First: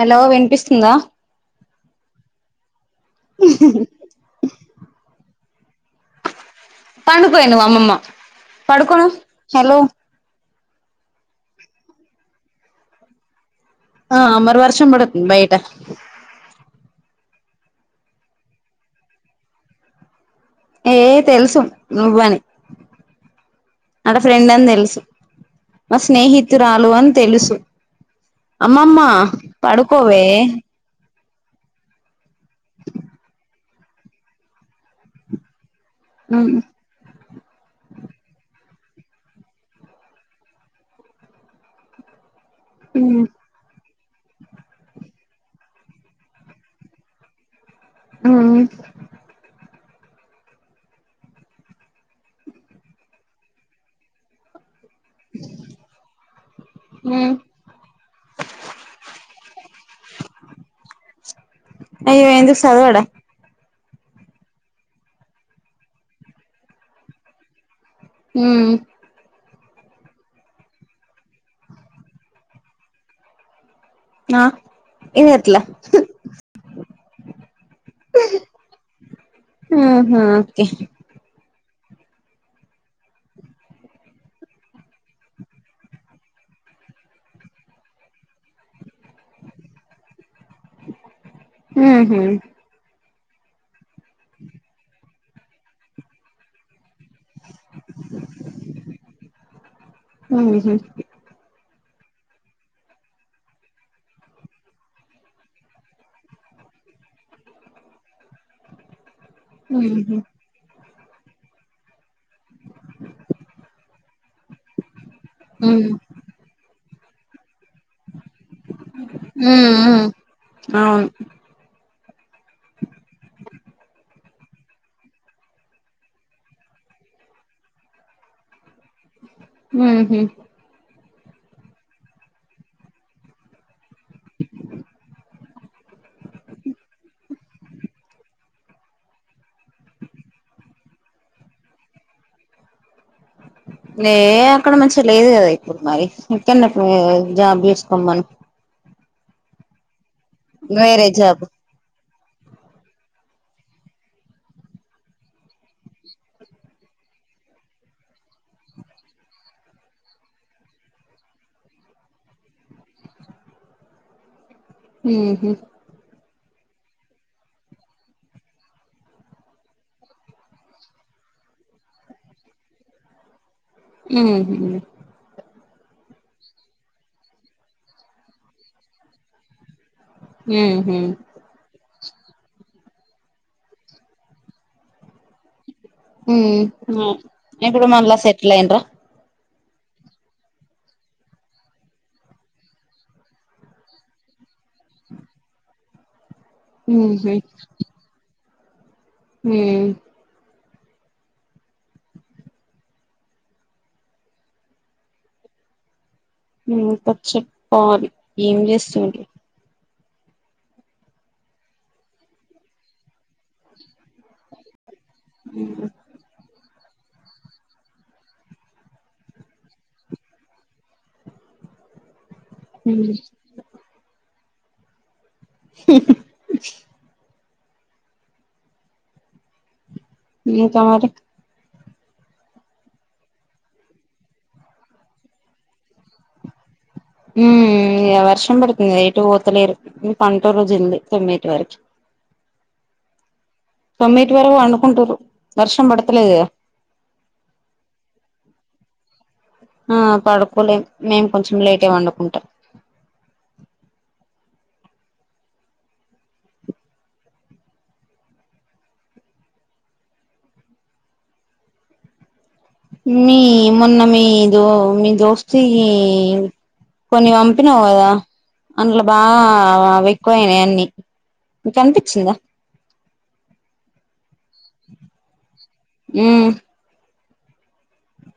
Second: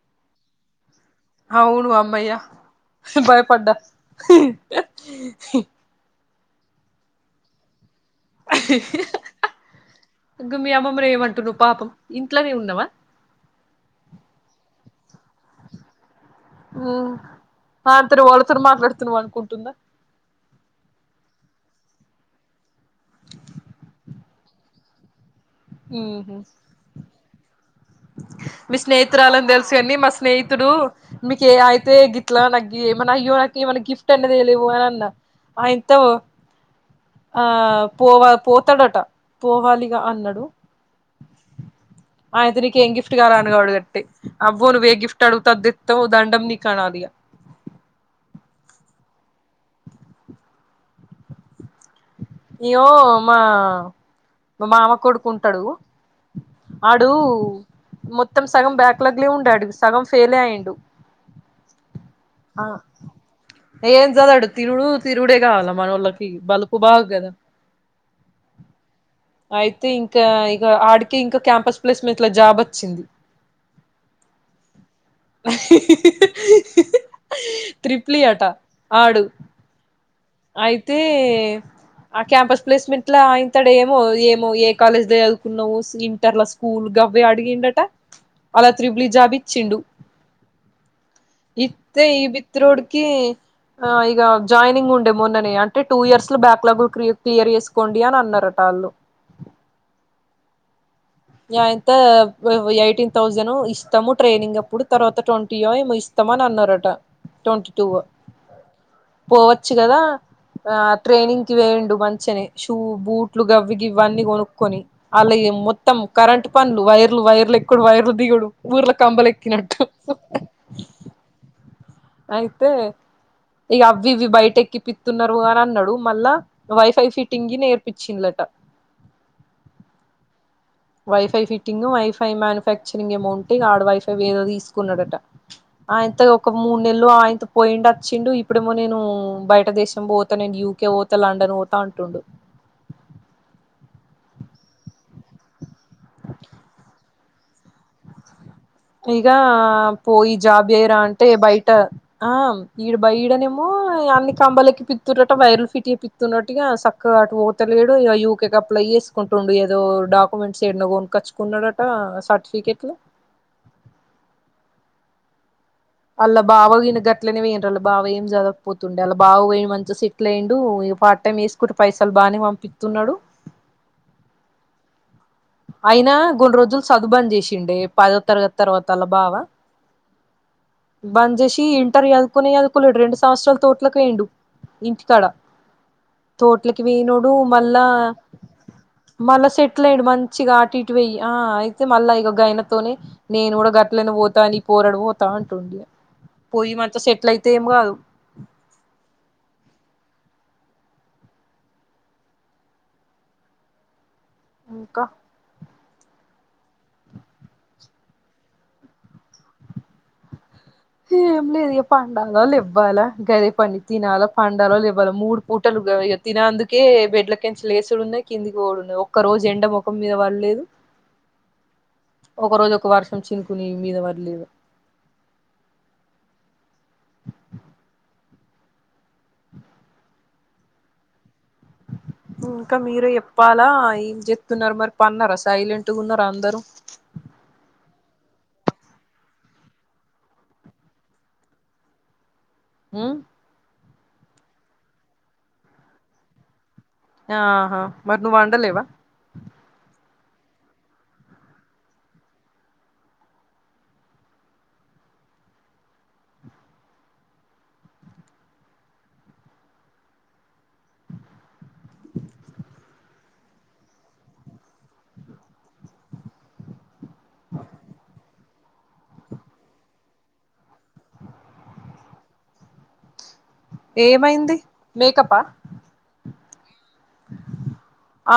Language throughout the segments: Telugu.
హలో వినిపిస్తుందా అవును అమ్మయ్య భయపడ్డా పండుకొనింది మా అమ్మమ్మా ఇంక మీ అమ్మమ్మని ఏమంటున్నావ్ పాపం ఇంట్లోనే ఉన్నావా ఆ మరి వర్షం పడుతుంది బయట ఉమ్ అళ్లతో ఎవళ్ళతోని మాట్లాడుతున్నావు అనుకుంటుందా ఏ తెలుసు నువ్వని అడ ఫ్రెండ్ అని తెలుసు మా ఉహు స్నేహితురాలు అని తెలుసు మీ అమ్మమ్మ స్నేహితురాలని తెలుసుకని మా పడుకోవే స్నేహితుడు మీకు ఏ అయితే గిట్లా నక్ మన అయ్యో నాకు ఏమన్నా గిఫ్ట్ అన్న తెలేవు అని అన్నా ఆయింతవో మ్ హు ఆ పోవ పోతాడట పోవాలిగా అన్నాడు ఆఇంత నీకు ఏం గిఫ్ట్ ఉమ్ కావలే అను గట్టి అబ్బో నువ్ ఏ గిఫ్ట్ అడుగుతె అదితెత్తవ్ దండం నికు అనలే ఇగ మ్ ఇగో మా మా మామ కొడుకు ఉంటాడు ఆడు ఉమ్ మొత్తం సగం బ్యాక్ లాగ్ లే ఉండే ఆడు సగం ఫెలే అయ్యండు అయ్యో ఎందుకు సదువడ ఏం సదువడు తినుడు తిరుడే కావాల మనోళ్ళకి బలుపు బాగ కదా మ్ అయితే ఇంకా ఇగ ఆడికే ఇంకా క్యాంపస్ ప్లేస్ మెంట్లా జాబ్ వచ్చింది [inaudible] ఆ ఇది ఎట్లా త్రిప్లి ఆట ఆడు ఆహా ఓకే అయితే ఆ క్యాంపస్ ప్లేస్మెంట్ లో అయింతడేమో ఏమో ఏ కాలేజ్ లో చదువుకున్నావు ఇంటర్ల స్కూల్ గవ్వే అడిగిండట అలా త్రిబ్లి జాబ్ ఇచిండు ఇత్తే ఉహు ఈ బిత్తి రోడ్కి ఆ ఈ జాయినింగ్ ఉం ట్ మొన్ననే అంటే టూ ఇయర్స్ లో బ్యాక్లాగు్లు క్లియర్ చేసుకోండి అని అన్నారట వాళ్ళు మ్ హు ఏమంత ఎయిటీన్ థౌజండ్ ఇస్తాము ట్రైనింగ్ అప్పుడు తర్వాత ట్వంటీయొ ఏమో ఇస్ త్తమని అన్నారట ట్వంటీ టూ పోవచ్చు కదా ఉహు ఆ ట్రైనింగ్ కి పోఇండు మంచ్ చెని షూ బూట్లు గవ్వి ఇవ్వన్నీ కొనుక్కొని అలా ఏ మొత్ ఉమ్ కరెంట్ పనులు వైర్లు వైర్లు ఎక్కుడు వైర్లు దిగడు ఊర్ల ఉమ్ కంబలేక్కినట్టు ఉమ్ అవును అయితే ఇగ అవి ఇవి బయటేక్కిపిత్తున్నారు అని అన్నాడు మళ్ళా వైఫై ఫిట్టింగ్ నేర్పించ్చిళ్ళట మ్ హు wifi fitting wifi manufacturing amount ఆడ వైఫై ఏదో తీసుకున్నాడట ఆఇంత ఒక మూడు నెల్లు ఆఇంత పోయిడు వచ్చిండు ఇప్పుడేమో నేను బయట దేశం పోతా నిన్ యూ కే లండన్ పోత అంటుండు ఏ అక్కడ మంచిగా లేదు కదా ఇప్పుడు మరి ఇక్కన్నే జాబ్ చేసుకోమ్మను ఇగ పోయి జాబ్ చెయ్ రా వేరే అంటే జాబ్ బయట ఆ ఈడు బయడనేమో అన్ని కంబలేక్కి పితురట వైర్లు ఫిట్ చేపిత్ తున్నట్టుగా చక్కగా అటు తలేడు ఇగ యూకేక్ అప్లై చేసుకుంటుండు ఏదో డాక్యుమెంట్స్ ఏన్నో కొనుకచ్ కున్నడట సార్టిఫికెట్లు మ్ హు అళ్ళ బావ గిన్ గట్లనే పోఇర్రు బావ ఏం చదవపోతుండే అలా బావ పోయి మంచిగ స్ [unintelligible] ఇగ పార్ట్ టైం [unintelligible] పైసలు బానే పంపిస్తున్నాడు ఉ హు అయినా కొన్ని రోజులు [unintelligible] చేసిండే పదో తరగతి తర్వాతలా బావ ఉహు [unintelligible] ఇంటర్ [unintelligible] కునే అదుకోలేడు రెండు సంవత్సరాల తోట్లకి వేండు ఇంటికాడ తోట్లకి ఉహు [unintelligible] మళ్ళా ఇప్పుడు సెటిల్ అయిండ్రా మళ్ళా సెటిల్ అయడు మ మచ్చిగా అ ఇటువయ్య ఆ అయితే మళ్ళా ఇక గయనతోనే నేను కూడా గట్ని పోతా న పోరాడు పోతా అంటుండి పోయి మంత సెటిల్ ఉహు అయితే ఏం కాదు హు ఇంక ఇంకా చెప్పాలి ఎం చేస్తుండ్రు ఏం లేదుక పండాల లెవ్వాల గదే పని తినాలి పండాల లేవ్వాల [unintelligible] మూడు పూటలుగా ఎ తినేందుకే బెడ్ల కంచ లేసుడు ఉన్నాయి కిందికి కూడాడున్నాయి ఒక్క రోజు ఎండ ముఖం మీద పడలేదు ఒక రోజు ఒక వర్షం చినుకుని మీద పడ్లేదు హు [unintelligible] ఇంకా మీరే చెప్పాల ఏం చెప్తున్నారు మరి పన్నారా సైలెంట్ గా ఉన్నారు అందరు ఉ వర్షం పడుతుంది ఎటు పోతలేరు పంట రోజు ఉంది తొమ్మిటి వరకు హు తొమ్మిటి [unintelligible] అనుకుంటుారు వర్షం పడతలేదు ఆహా మరి [unintelligible] వండలేవ ఆ పడుకోలే మేం కొంచెం లేటే పండుకుంట మీ మొన్న మీ దో మీ దోస్ [unintelligible] కొన్ని పంపినావ్ కదా అందులో బాగా అవి ఎక్కువయినాయి అన్ని నీకు అనిపించిందా ఏమైంది మేకప్ప హు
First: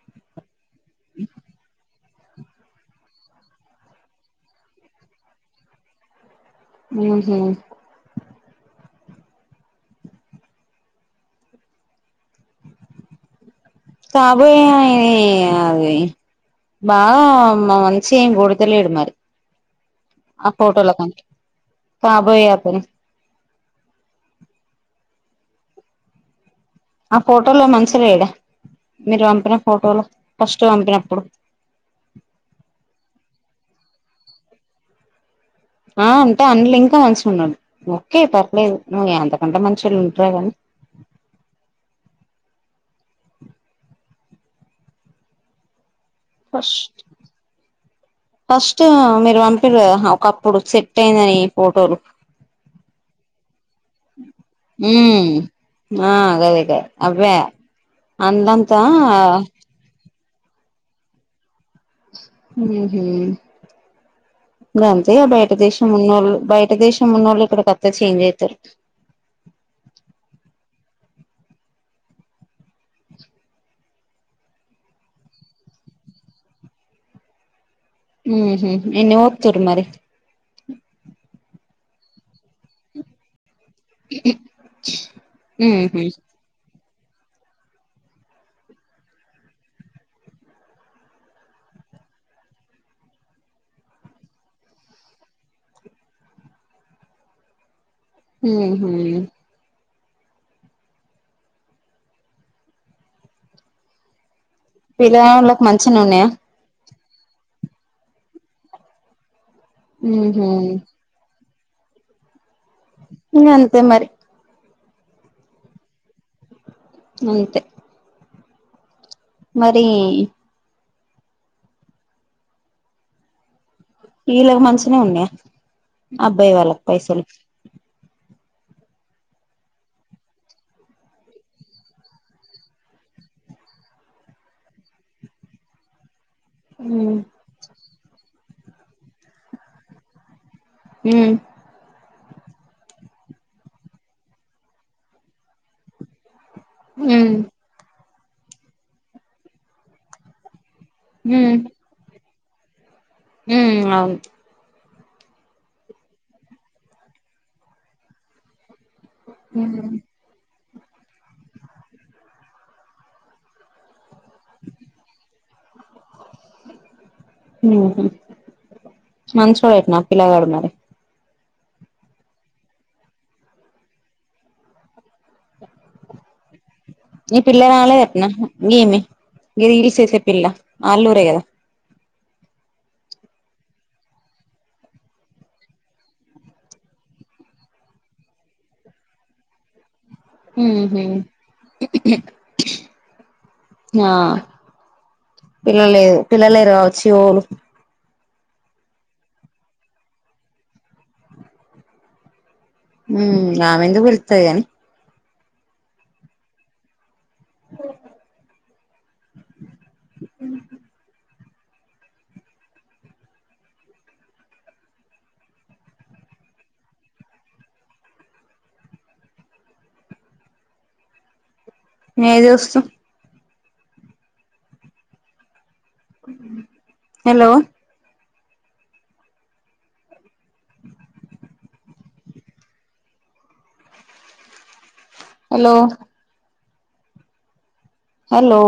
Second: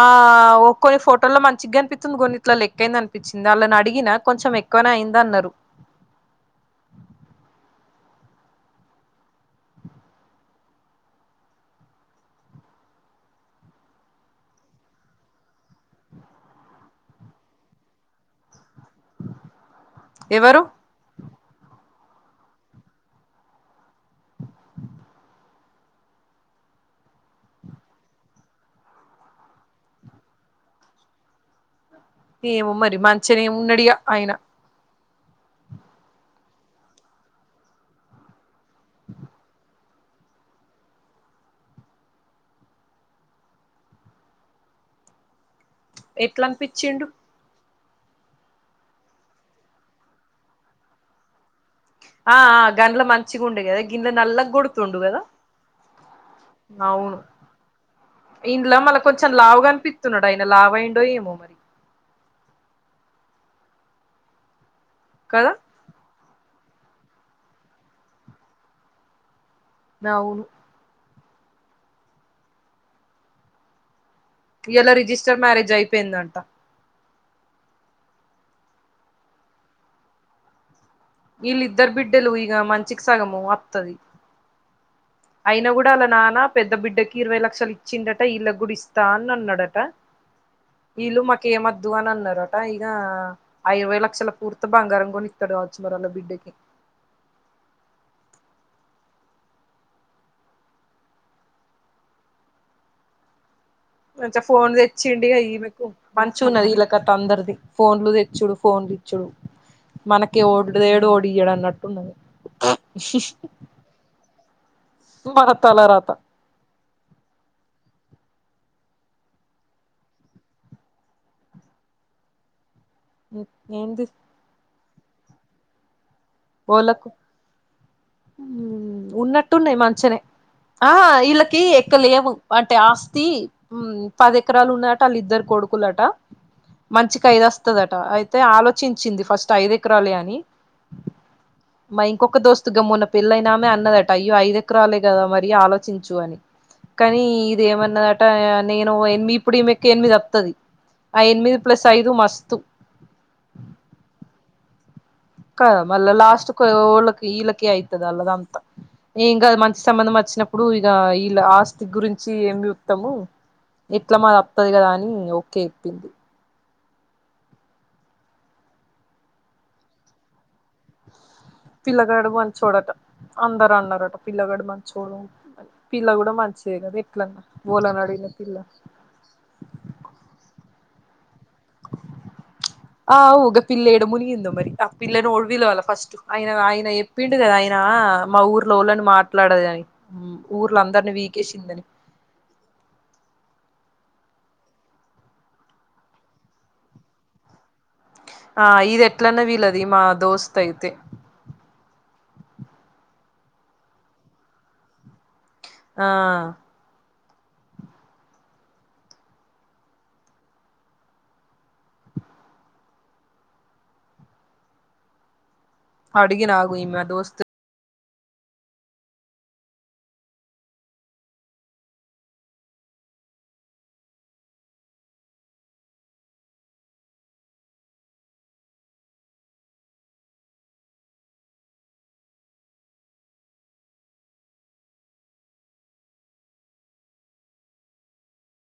ఆ కొన్ని ఫోటోల్లో మంచిగ [unintelligible] [unintelligible] అనిపిచ్చింది అని అడిగిన కొంచె ఎకువనే అయింద అన్నారు ఉహు [unintelligible] బాగా మా [unintelligible] లేడు మరి ఆ ఎవరు ఫోటోల [unintelligible] కాబోయే అతను ఆ ఫోటోలో మంచిలేడ మీరు పంపిన ఫోటోలు ఫస్ట్ పంపినప్పుడు ఏమ మరి మంచినే ఉన్నాడిగా ఆయన ఆ అంటే అందులు ఇంకా మంచిగా ఉన్నాడు ఓకే పర్లేదు నువ్వు అంతకంట మంచి వాళ్ళు ఉంటార గానీ ఎట్లా ఫస్ట్ అనిపించిండు ఫస్ట్ మీరు [unintelligible] ఒకప్పుడు సెట్ అయిందని ఈ ఫోటోలు ఆ గండ్ల మంచి గుండే కదా గ్గిన్నే నల్ల గోడుతుండ గద [unintelligible] అందంతా అయిన లావు అయ్యిందో ఏమో మరి [unintelligible] కదా ఉన్నళ్ళు బయట దేశం ఉన్నళ్ళు ఇక్కడ వత్తే చేంజ్ అవుతారు అవును ఇవాళ రిజిస్టర్ మ్యారేజ్ అయిపోయిందంట ఉ హు ఎన్ని పోతురు మరి ఇళ్లు ఇద్దరు బిడ్డలుఇగ మనిషికి సగం అత్తది ఉ హు అయినా కూడా అలా నాన్న పెద్ద బిడ్డకి ఇరవై లక్షలు ఇచ్చిండట ఈళ్లగూడ ఇస్తా అని అన్నాడట వీళ్ళు మాకు ఏమద్దు అని అన్నారట ఇక అరవై లక్షల పూర్త బంగారం కొని ఇతడు కావచ్చు వాళ్ళ బిడ్డ కి ఉ హు మంచిగా ఫోన్ తెచ్చిండి ఇగ పిల్లగాళ్ళకి ఈమెకు మంచిగనే ఉన్నయా మంచిగా ఉన్నది ఇలా ఇంటి చుట్టూ అందరిది ఫోన్లు తెచ్చుడు ఫోన్లు ఇచ్చుడు మనకే ఉహు ఓడు తేడు ఏడు ఓడియడు అన్నట్టు ఇంగంతే మరి మన తలరాత అంతే మరి ఉ ఏంటి వీళ్ళకి మంచినే ఉన్నాయి అబ్బాయి వాళ్ళకి పైసలు ఉ ఉన్నట్టు ఉన్నాయి మంచిగనే ఆ వీళ్ళకి ఎక్కవలేవు అంటే ఆస్తి పది ఎకరాలు ఉన్నాయట వాళ్ళ ఇద్దరు కొడుకులట ఉమ్ మంచికి ఐదు వస్తదట అయితే ఆలోచించింది ఫస్ట్ ఐదు ఎకరాలే అని ఉ మా ఇంకొక దోస్తు పెళ్లి అయిన అన్నదట అయో ఐదు ఎకరాలే కదా మరి ఆలోచించు అని కానీ ఉమ్ ఇది ఏమన్నదట నేను ఏమి ఇప్పుడు ఈమెకు ఎనిమిది అత్తది ఆ ఎనిమిది ప్లస్ ఐదు మస్తు ఉ అవును కద మళ్లా లాస్ట్ కి ఓళకి ఈలకి అయితది వాళ్లది అంత ఈగ మంచి సంబంధం వచ్చినప్పుడు ఇగా ఈ ఆస్తి గురించి ఏమి చూత్తము ఎట్లా మాది అత్తది కదా అని ఓకే చెప్పింది ఉహు మంచోడు అట్నా పిల్లగాడు మరి పిల్లగాడు మంచోడట అందరు అన్నారట పిల్లగాడు మంచోడు పిల్ల కూడా మంచిదే కని నీ పిల్ల రాలేదు అట్న గిమె హిల్స్ చేసే పిల్ల కదా ఆలా ఊరే కదా ఆ ఔ పిల్ల ఏడ మునిగిందో మరి ఆ పిల్ల రోడ్డు మీద రావాలి ఫస్ట్ ఆయన ఆయన చెప్పిండు కదా ఆయన మా ఊర్లో వాళ్ళని మాట్లాడదు అని ఊర్ల ఉహు అందరిని వీకేసిందని ఆ పిలువలేదు పిలువలే కావచ్చు ఓవులు ఆ ఇది ఇట్లన పిలువదు మా దోస్తు అయితే ఉ ఆమెందుకు పిలుత్తది గాని ఆ ఆ అడిగిన ఆగు ఇగ మా దోస్తును ఏ దోస్త్ హలో హలో హలో